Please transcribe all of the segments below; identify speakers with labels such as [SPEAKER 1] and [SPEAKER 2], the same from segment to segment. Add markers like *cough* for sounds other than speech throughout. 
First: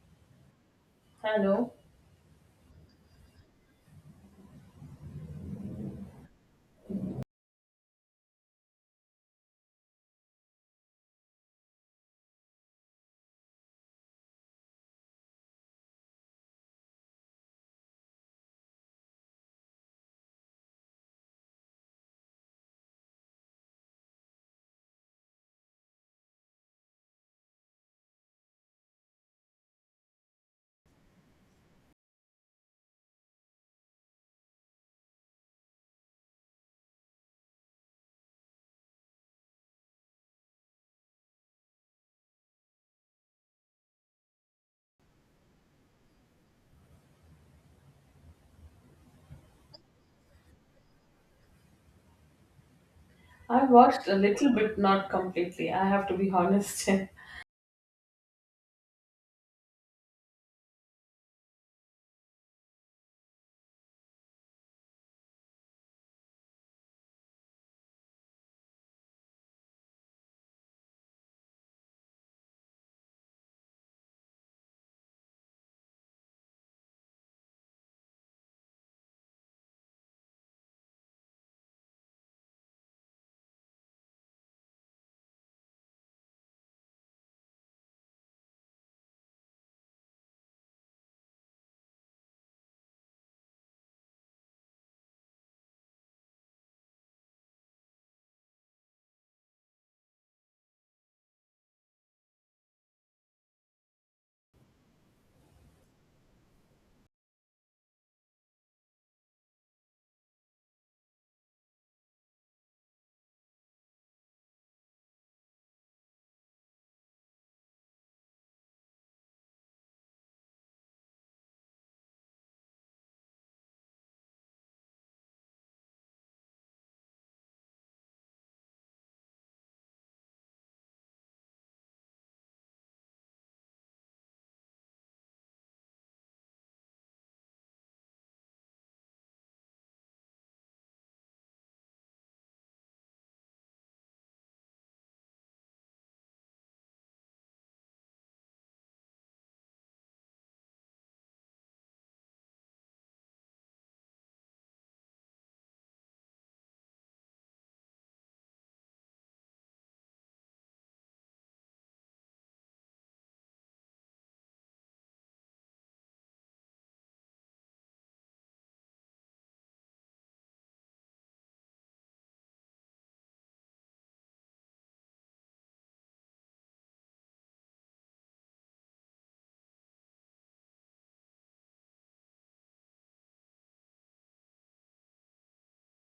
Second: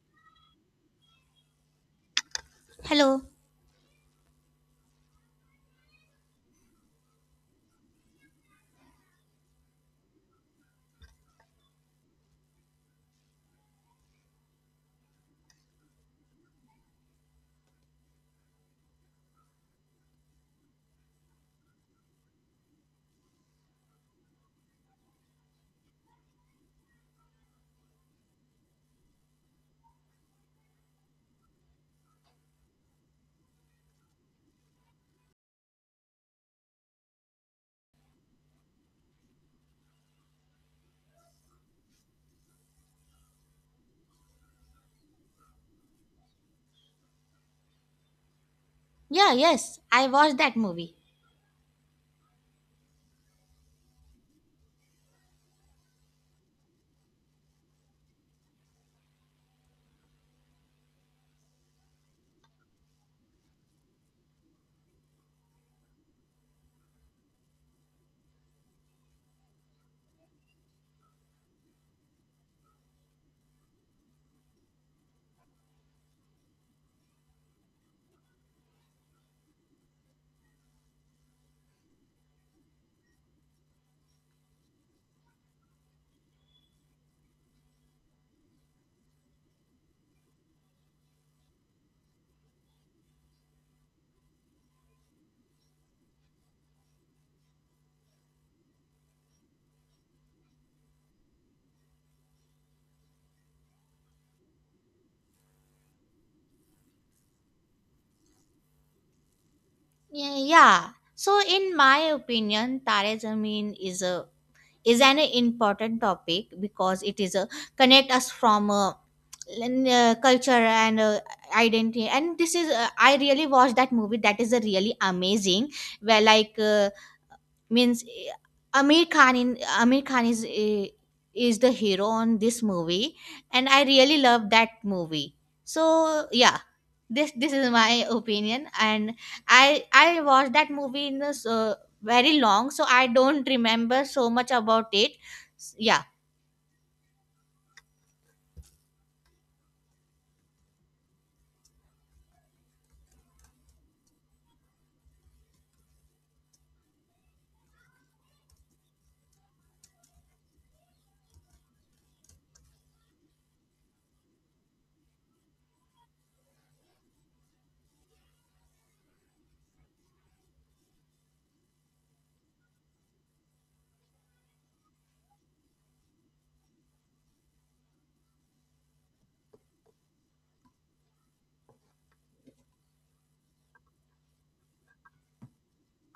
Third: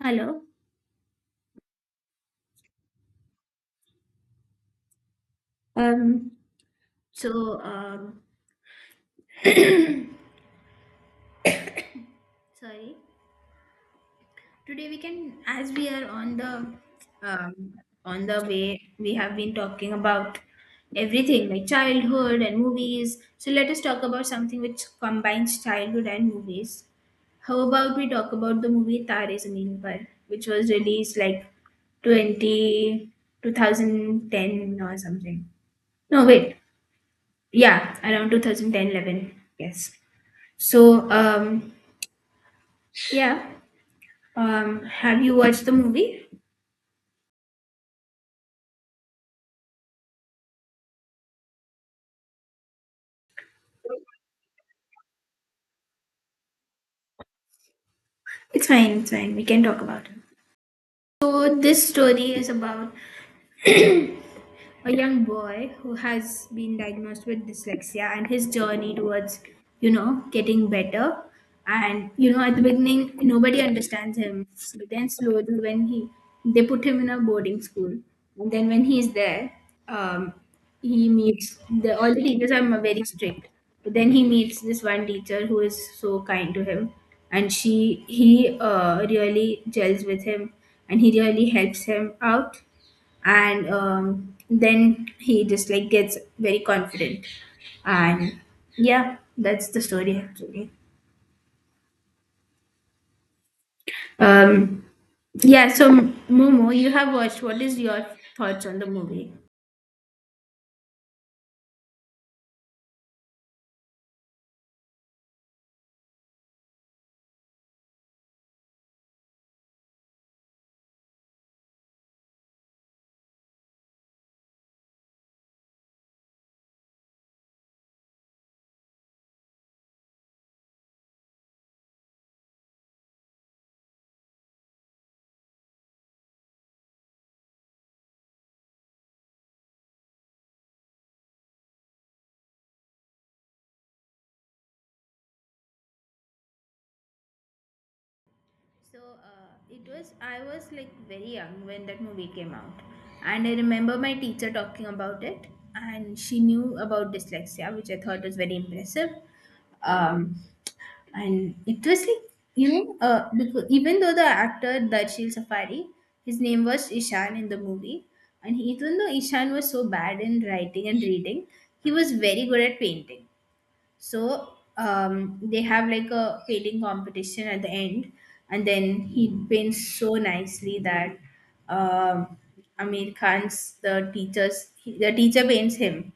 [SPEAKER 1] Hello.
[SPEAKER 2] Hello.
[SPEAKER 3] Hello.
[SPEAKER 1] Um, so, *coughs* *clears throat* sorry. Today we can, as we are um, on the way, we have been talking about everything like childhood and movies. So let us talk about something which combines childhood and movies. How about we talk about the movie Tare Zameen Par, which was released like 20 2010 or something. No, wait. Yeah, around 2010, 11. Yes. So, yeah, have you watched the movie?
[SPEAKER 3] Yeah, yes, I watched that movie.
[SPEAKER 2] I watched a little bit, not completely. I have to be honest. *laughs*
[SPEAKER 1] It's fine, it's fine, we can talk about it. So this story is about a young boy who has been diagnosed with dyslexia and his journey towards getting better. And at the beginning, nobody understands him. But then slowly, when he they put him in a boarding school. And then when he's there, um, he meets the all the teachers are very strict. But then he meets this one teacher who is so kind to him, and she he really gels with him, and he really helps him out. And then he just like gets very confident. And yeah, that's the story actually. um yeah, so, Momo, you have watched. What is your thoughts on the movie?
[SPEAKER 3] Yeah, yeah. So in my opinion, Tare Zameen is a is an important topic because it is a connect us from a, culture and identity and this is I really watched that movie that is a really amazing where means Amir Khan in Amir Khan is is the hero on this movie, and I really love that movie. So yeah, this is my opinion, and I watched that movie in this very long, so I don't remember so much about it. Yeah.
[SPEAKER 1] So, it was I was like very young when that movie came out, and I remember my teacher talking about it, and she knew about dyslexia, which I thought was very impressive. Um, and it was like, because even though the actor Darshil Safari, his name was Ishan in the movie. And even though Ishan was so bad in writing and reading, he was very good at painting. So, they have like a painting competition at the end, and then he paints so nicely that, um, Amir Khan's, the teacher paints him.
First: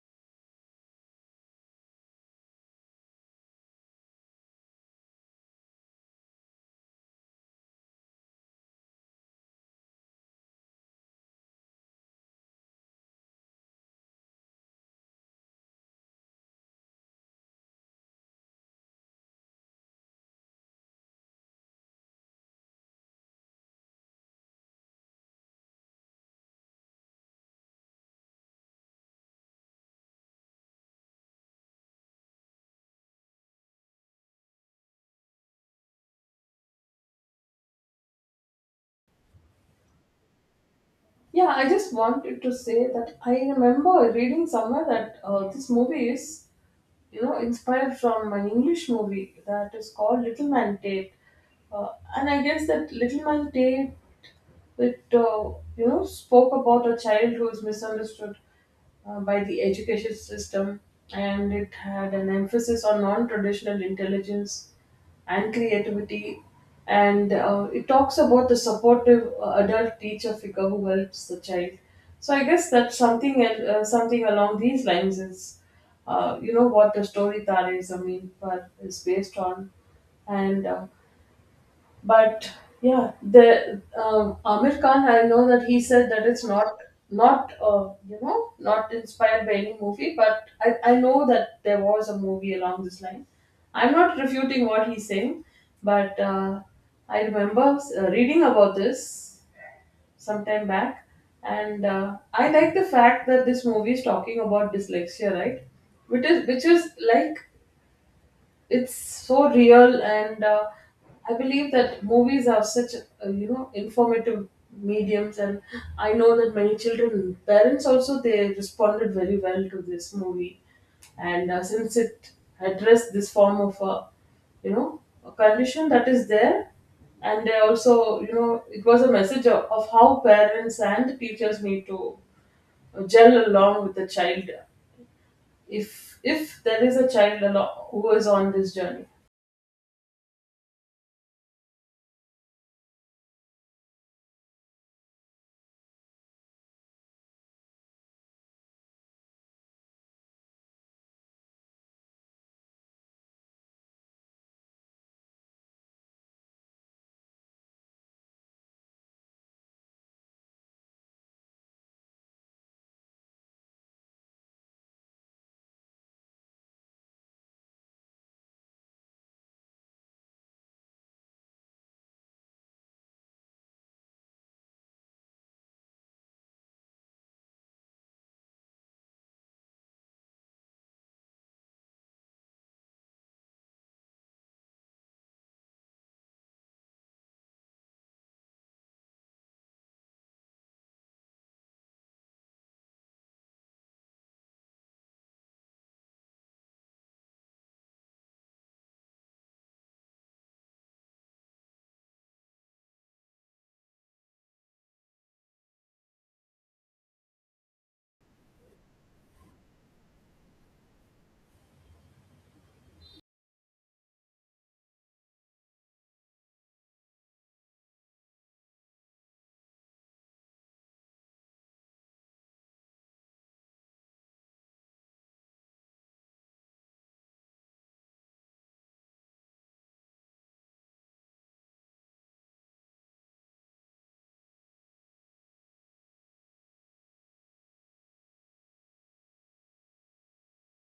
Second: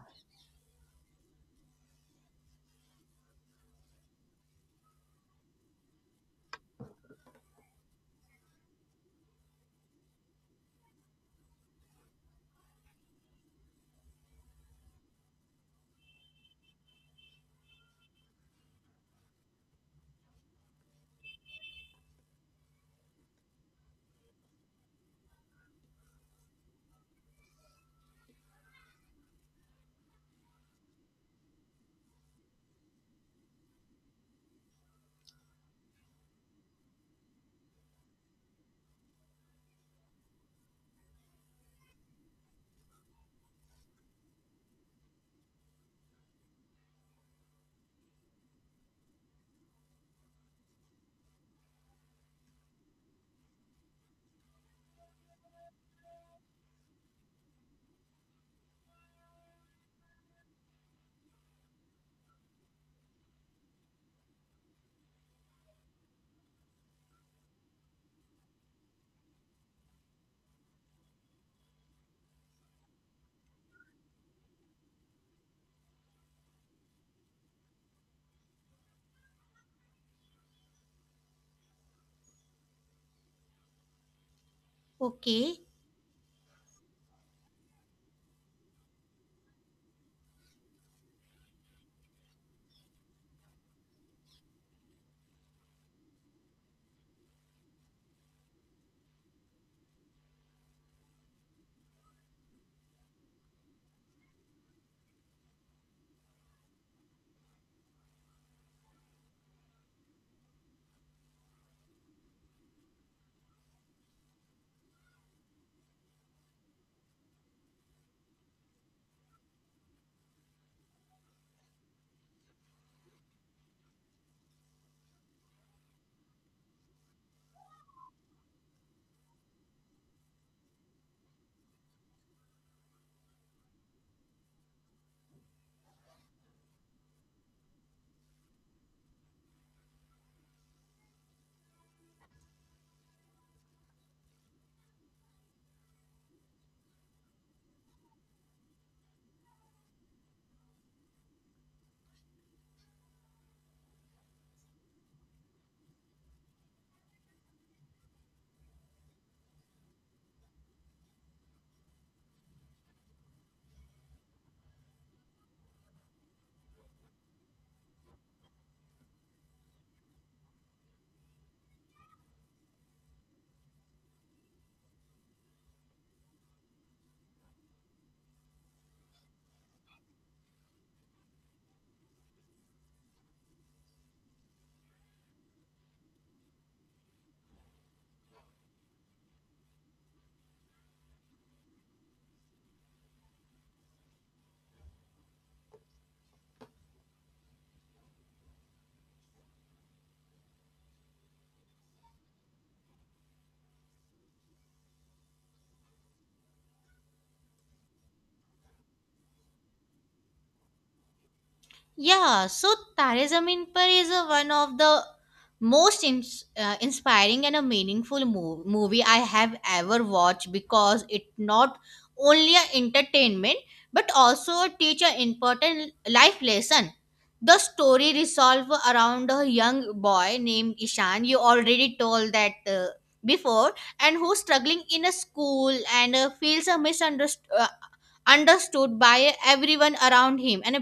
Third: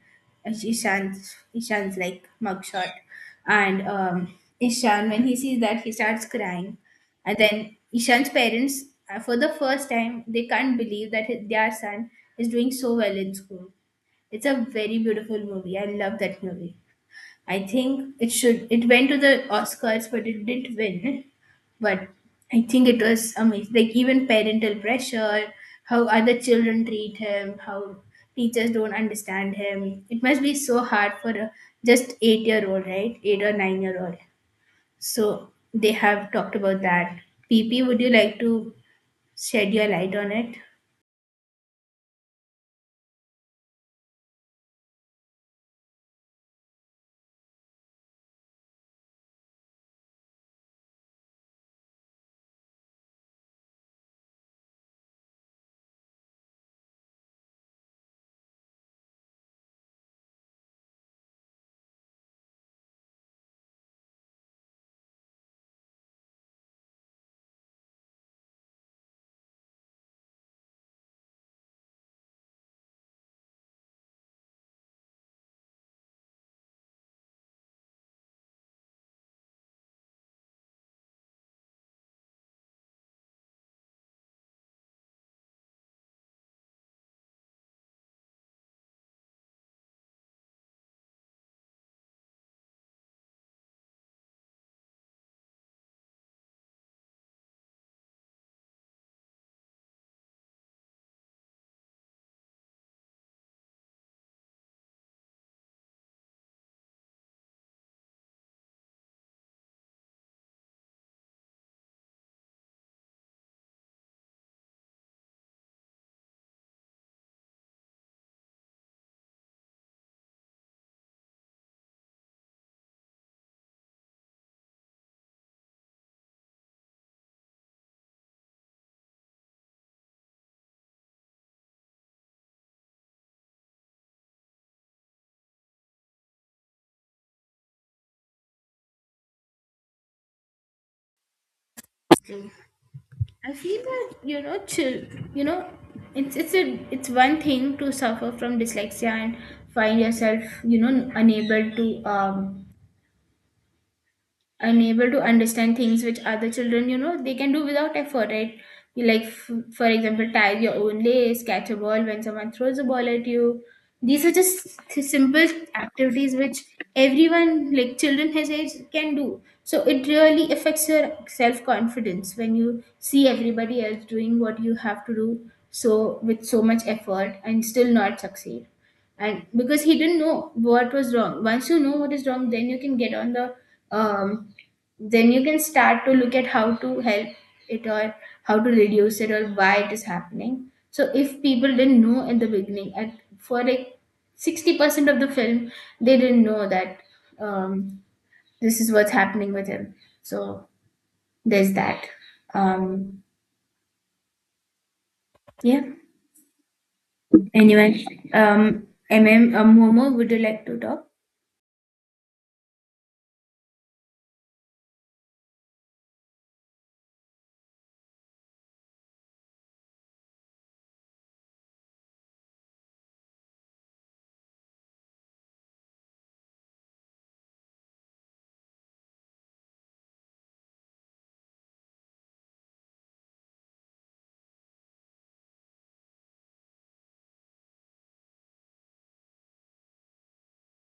[SPEAKER 1] Ishan's like mugshot, and, Ishan, when he sees that, he starts crying. And then Ishan's parents, for the first time, they can't believe that their son is doing so well in school. It's a very beautiful movie. I love that movie. I think it should. It went to the Oscars, but it didn't win. But I think it was amazing. Like, even parental pressure, how other children treat him, how teachers don't understand him. It must be so hard for a just 8-year old, right? 8 or 9 year old. So they have talked about that. PP, would you like to shed your light on it?
[SPEAKER 2] Yeah, I just wanted to say that I remember reading somewhere that this movie is, you know, inspired from an English movie that is called Little Man Tate. Uh, and I guess that Little Man Tate it you know spoke about a child who is misunderstood by the education system, and it had an emphasis on non-traditional intelligence and creativity, and it talks about the supportive adult teacher figure who helps the child. So I guess that's something along these lines is you know what the story Tare Zameen Par is based on. And uh, but yeah, the Amir Khan, I know
[SPEAKER 3] Okay.
[SPEAKER 2] that he said that it's not, you know, not inspired by any movie, but I know that there was a movie along this line. I'm not refuting what he's saying, but I remember reading about this sometime back, and I like the fact that this movie is talking about dyslexia, right? Which is like it's so real, and I believe that movies are such you know informative mediums. And I know that many children, parents also, they responded very well to this movie. And since it addressed this form of a, you know, a condition that is there, and they also, you know, it was a message of how parents and teachers need to gel along with the child, if there is a child who is on this journey.
[SPEAKER 1] Mm. I feel that, chill, you know, it's one thing to suffer from dyslexia and find yourself unable to understand things which other children, they can do without effort, right? You like, for example, tie your own lace, catch a ball when someone throws a ball at you. These are just simple activities which everyone, like children his age, can do. So it really affects your self-confidence when you see everybody else doing what you have to do, so with so much effort, and still not succeed. And because he didn't know what was wrong, once you know what is wrong, then you can get on the um, then you can start to look at how to help it, or how to reduce it, or why it is happening. So if people didn't know in the beginning, at for like 60% of the film, they didn't know that, um, this is what's happening with him. So there's that. Um, yeah. Anyway, um, MM, Momo, would you like to talk?
[SPEAKER 3] Yeah, so Taare Zameen Par is one of the most inspiring and a meaningful movie I have ever watched because it not only a entertainment but also a teach an important life lesson. The story resolves around a young boy named Ishan. You already told that before, and who's struggling in a school and feels a misunderstood. Understood by everyone around him and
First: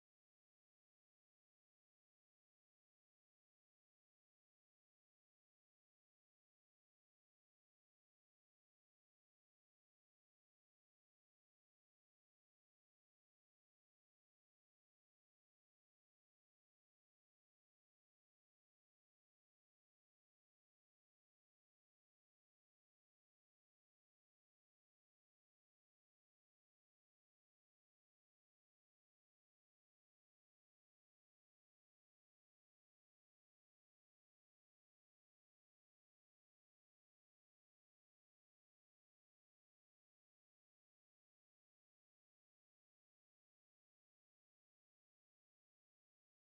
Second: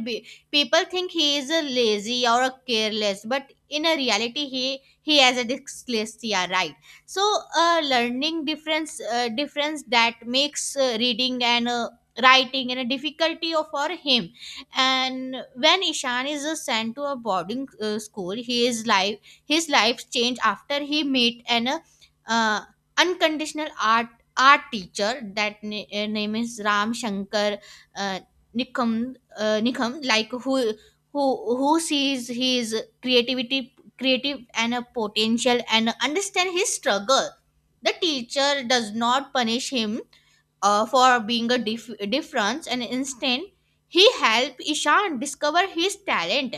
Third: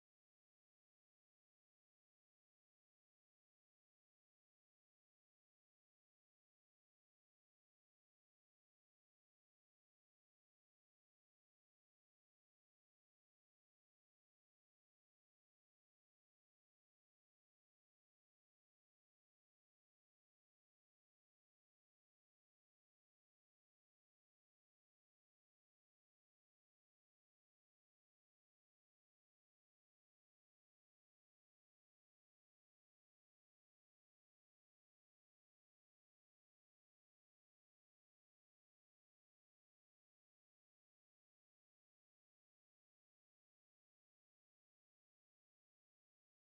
[SPEAKER 3] people think he is a lazy or a careless, but in a reality, he has a dyslexia, right? So, learning difference difference that makes reading and writing and a difficulty for him. And when Ishan is sent to a boarding school, he is life his life changed after he met an uh, unconditional art teacher that name is Ram Shankar uh, Nikam, Nikam, like who who sees his creative and a potential, and understand his struggle. The teacher does not punish him for being a difference, and instead he helped Ishan discover his talent,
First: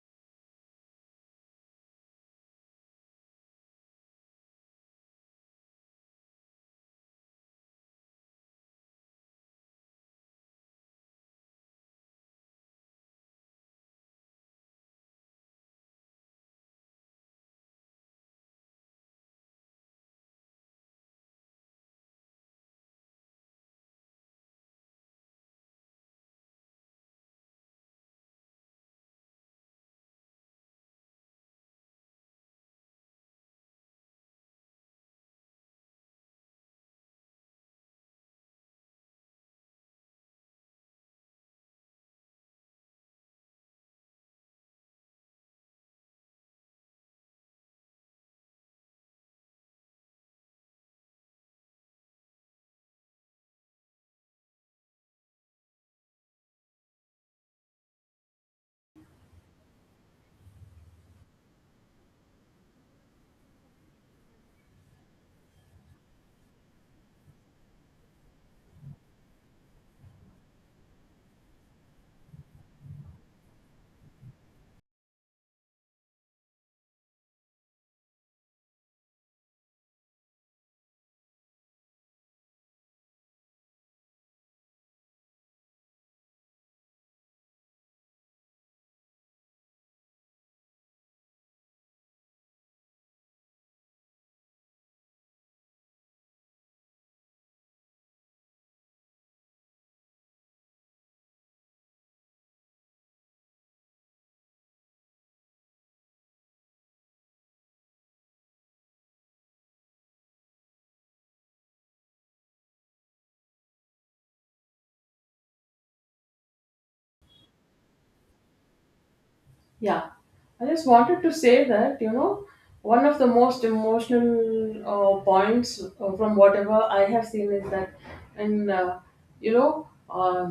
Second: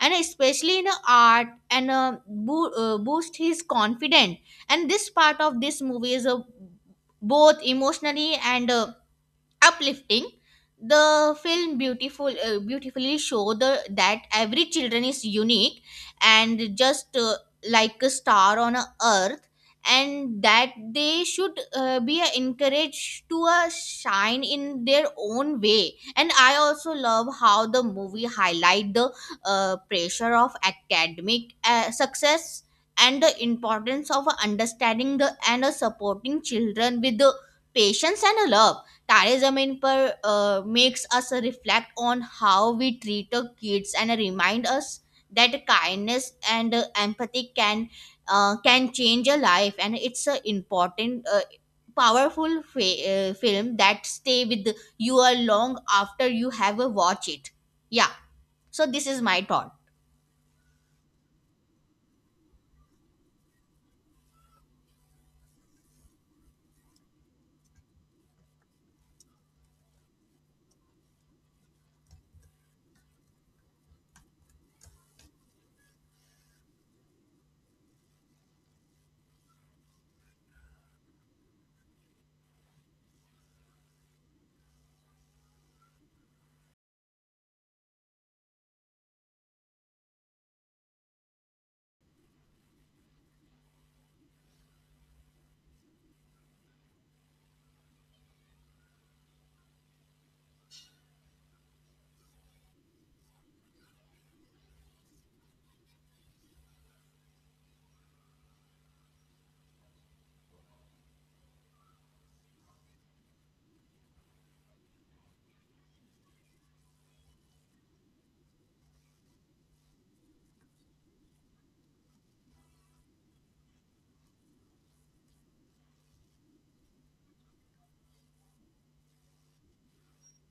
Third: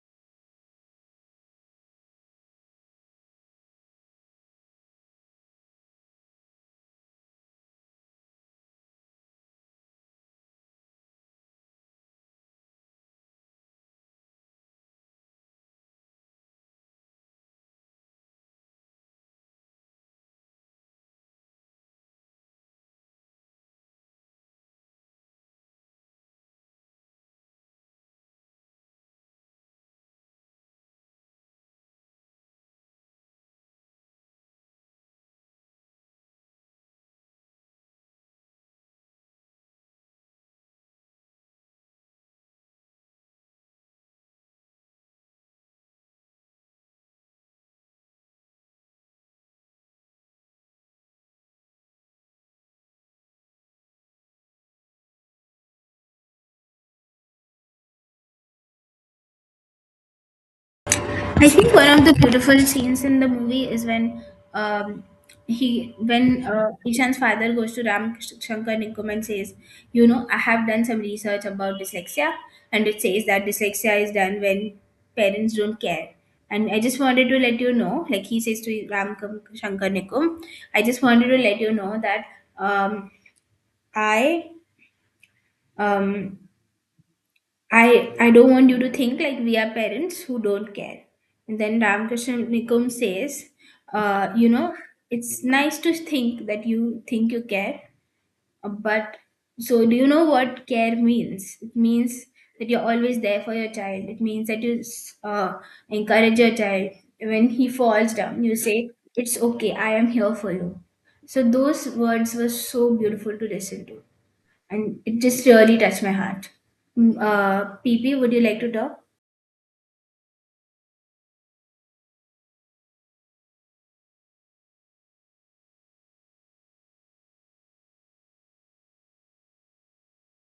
[SPEAKER 3] and especially in art, and boost his confidence. And this part of this movie is a both emotionally and uplifting. The film beautifully show the that every children is unique and just like a star on a earth, and that they should be encouraged to shine in their own way. And I also love how the movie highlight the pressure of academic success and the importance of understanding the and supporting children with the patience and a love. Tare Zameen Par makes us reflect on how we treat our kids and remind us that kindness and empathy can change a life. And it's an important powerful film that stay with you a long after you have watched it. Yeah, so this is my thought.
[SPEAKER 1] I think one of the beautiful scenes in the movie is when, um, he when Ishan's father goes to Ram Shankar Nikum and says, I have done some research about dyslexia, and it says that dyslexia is done when parents don't care. And I just wanted to let you know, like he says to Ram Shankar Nikum, I just wanted to let you know that, um, I um, I don't want you to think like we are parents who don't care. And then Ramakrishna Nikum says, uh, you know, it's nice to think that you think you care, but so, do you know what care means? It means that you're always there for your child. It means that you encourage your child when he falls down. You say, "It's okay. I am here for you." So those words were so beautiful to listen to, and it just really touched my heart. PP, would you like to talk?
[SPEAKER 2] Yeah, I just wanted to say that, you know, one of the most emotional points from whatever I have seen is that, and you know,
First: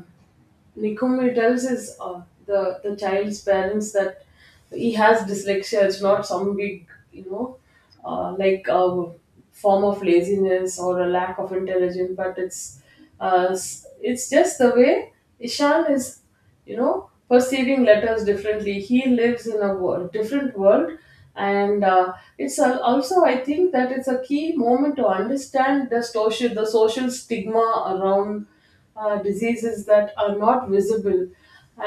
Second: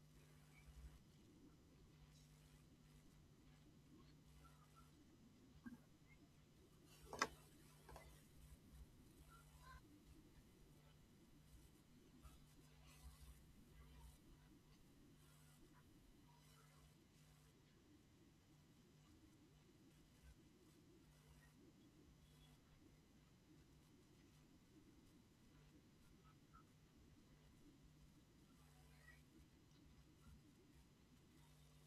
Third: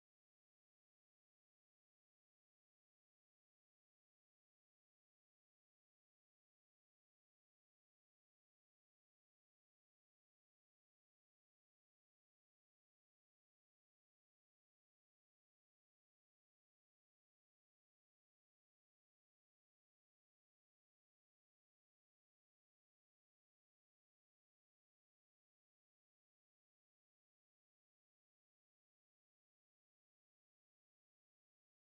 [SPEAKER 2] Nikumar tells his, uh, the child's parents that he has dyslexia. It's not some big, you know, uh, like uh, form of laziness or a lack of intelligence, but it's just the way Ishan is, you know, perceiving letters differently. He lives in a world, different world, and also I think that it's a key moment to understand the social stigma around diseases that are not visible.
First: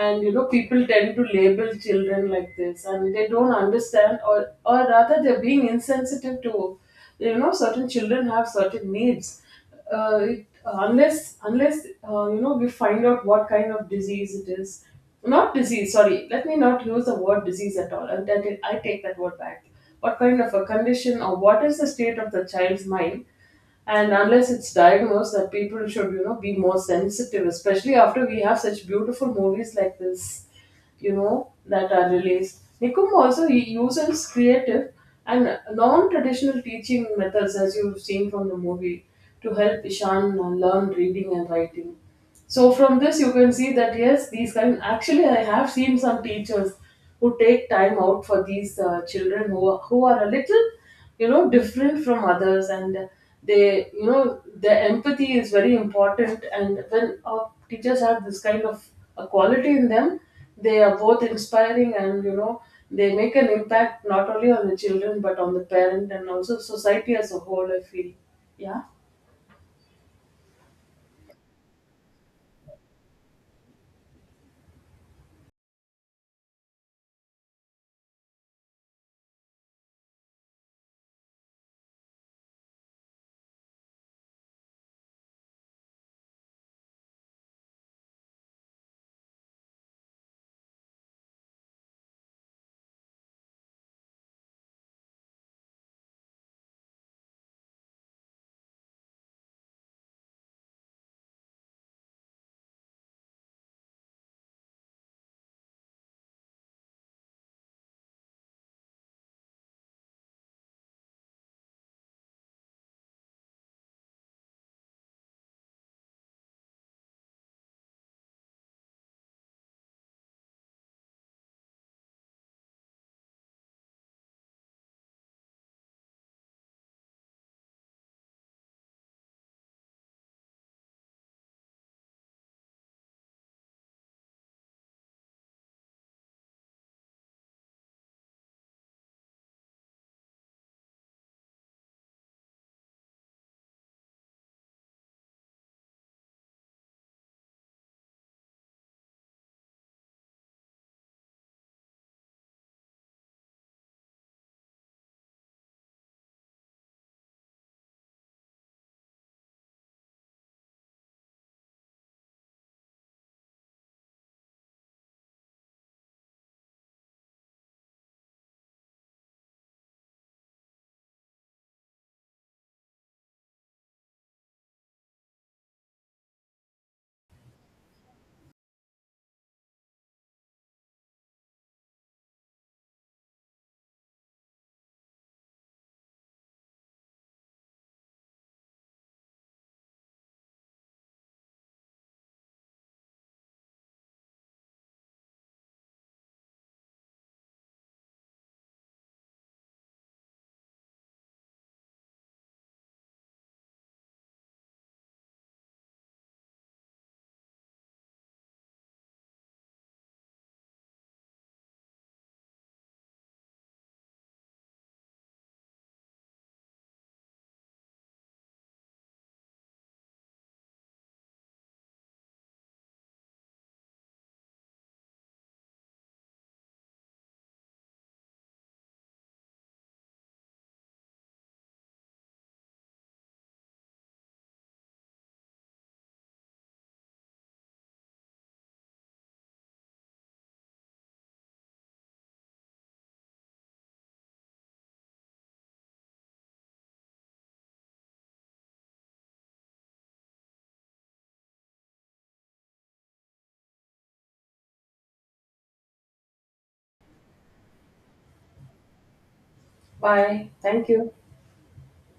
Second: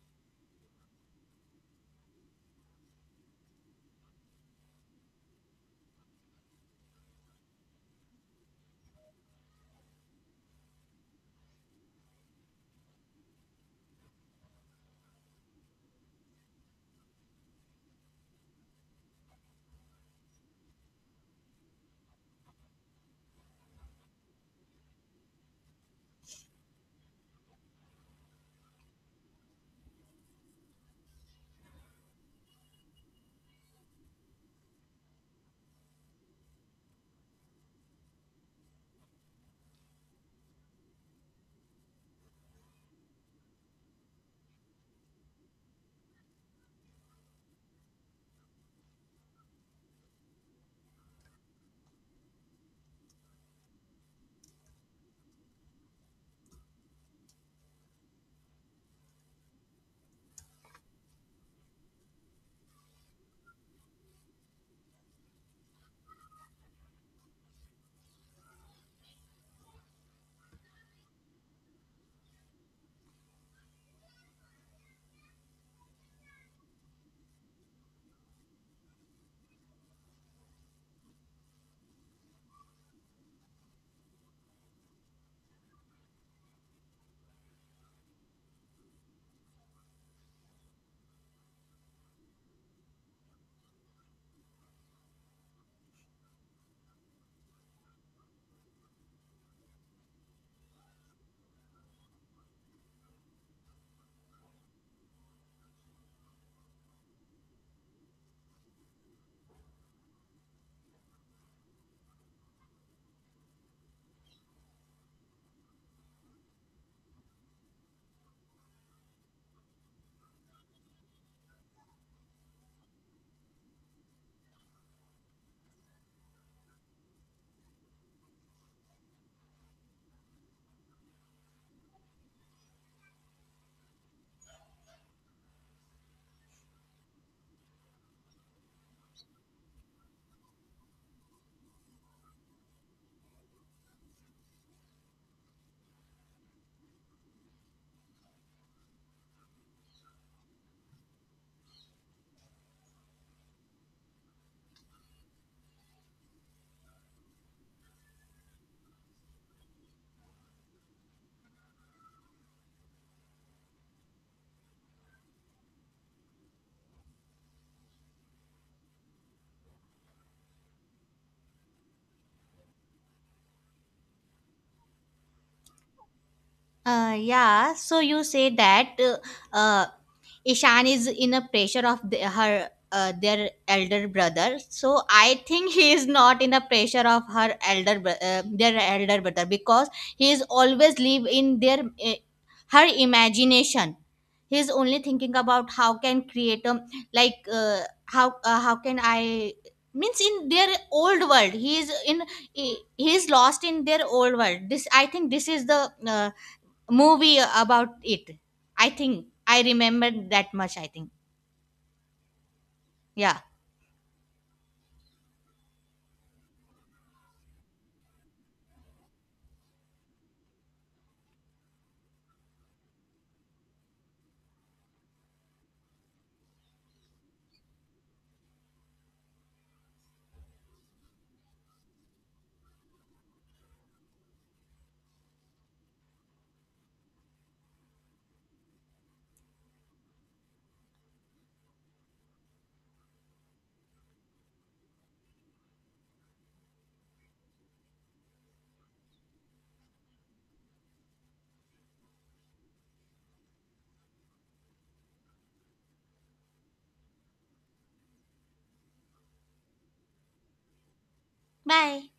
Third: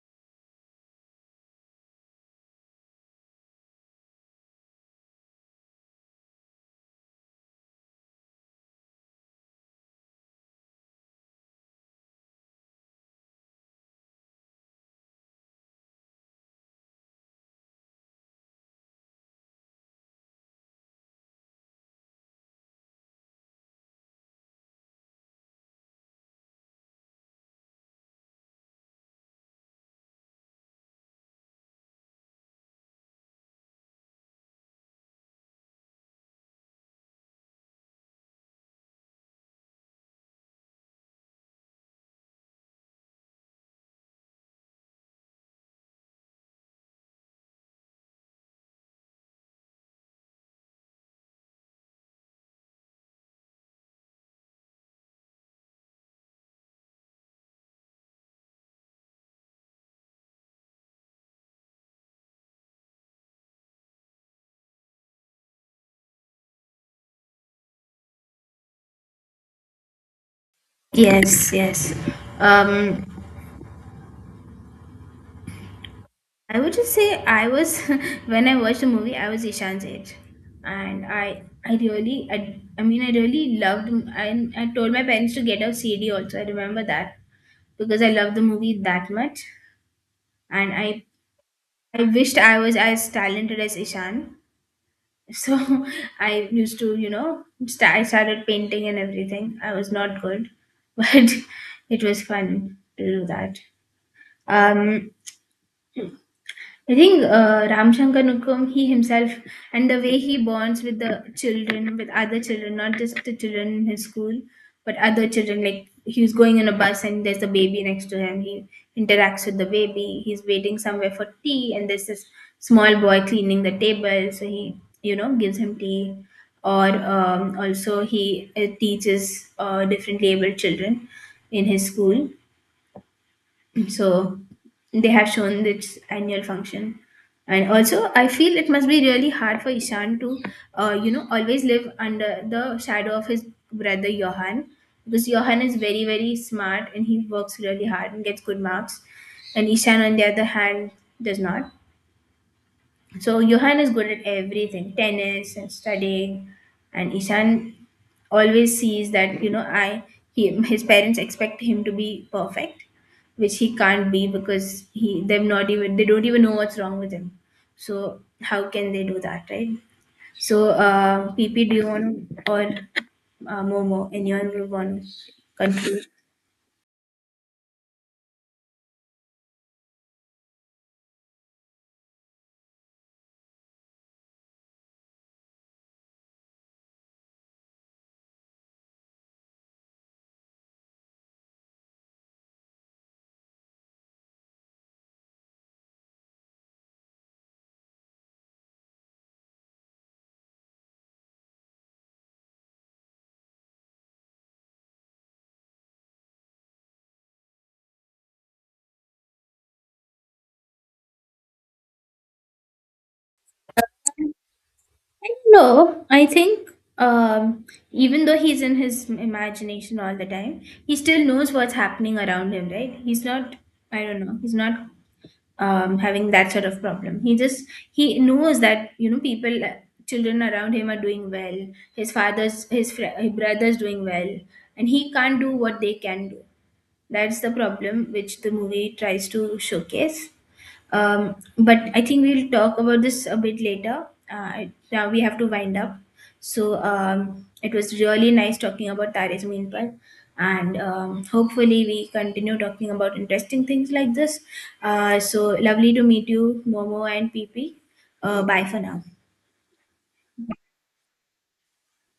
[SPEAKER 2] And you know people tend to label children like this, and they don't understand, or rather they're being insensitive to, you know, certain children have certain needs. Uh, it, unless unless uh, you know, we find out what kind of disease it is. Not disease, sorry, let me not use the word disease at all, and that I take that word back. What kind of a condition, or what is the state of the child's mind? And unless it's diagnosed, that people should, you know, be more sensitive, especially after we have such beautiful movies like this, you know, that are released. Nikum also, he uses creative and non-traditional teaching methods, as you've seen from the movie, to help Ishan learn reading and writing. So from this you can see that, yes, these kind, actually I have seen some teachers who take time out for these children who are a little, you know, different from others. And they, you know, their empathy is very important, and when our teachers have this kind of a quality in them, they are both inspiring, and you know, they make an impact not only on the children, but on the parent and also society as a whole, I feel. Yeah.
[SPEAKER 1] Yes, yes. Um, I would just say, I was *laughs* when I watched the movie, I was Ishan's age, and I mean, I really loved, I told my parents to get a CD also. I remember that because I loved the movie that much, and I wished I was as talented as Ishan. So, *laughs* I used to you know st- I started painting and everything. I was not good, *laughs* but it was fun to do that. um I think, Ram Shankar Nukum, he himself, and the way he bonds with the children, with other children, not just the children in his school, but other children. Like, he was going on a bus and there's a baby next to him. He interacts with the baby. He's waiting somewhere for tea, and there's this small boy cleaning the table. So he, gives him tea. Or, also, he teaches differently abled children in his school, so they have shown its annual function. And also I feel it must be really hard for Ishan to, always live under the shadow of his brother Johan, because Johan is very, very smart and he works really hard and gets good marks, and Ishan, on the other hand, does not. So Johan is good at everything, tennis and studying, and Ishan always sees that, you know I he his parents expect him to be perfect, which he can't be because he they've not even, they don't even know what's wrong with him. So how can they do that, right? So, PP, do you want to, or, Momo, anyone will want to conclude?
[SPEAKER 3] Yeah, so you say that uh, Ishan is in a pressure of the, her their elder brother. So I think he is not in a pressure of their elder brother because he is always live in their her imagination. He is only thinking about how can create a like uh, how can I means in their old world he is lost in their old world. This I think this is the movie about it. I think I remembered that much. I think. Yeah.
[SPEAKER 1] No, I think, um, even though he's in his imagination all the time, he still knows what's happening around him, right? He's not, I don't know, he's not, having that sort of problem. He knows that, people, children around him are doing well. His father's, his, his brother's doing well, and he can't do what they can do. That's the problem which the movie tries to showcase. But I think we'll talk about this a bit later. Now we have to wind up. So, it was really nice talking about Tares Meanpal. And, hopefully we continue talking about interesting things like this. So lovely to meet you, Momo and PP. Bye for now.
[SPEAKER 2] Bye, thank you.
[SPEAKER 3] Bye.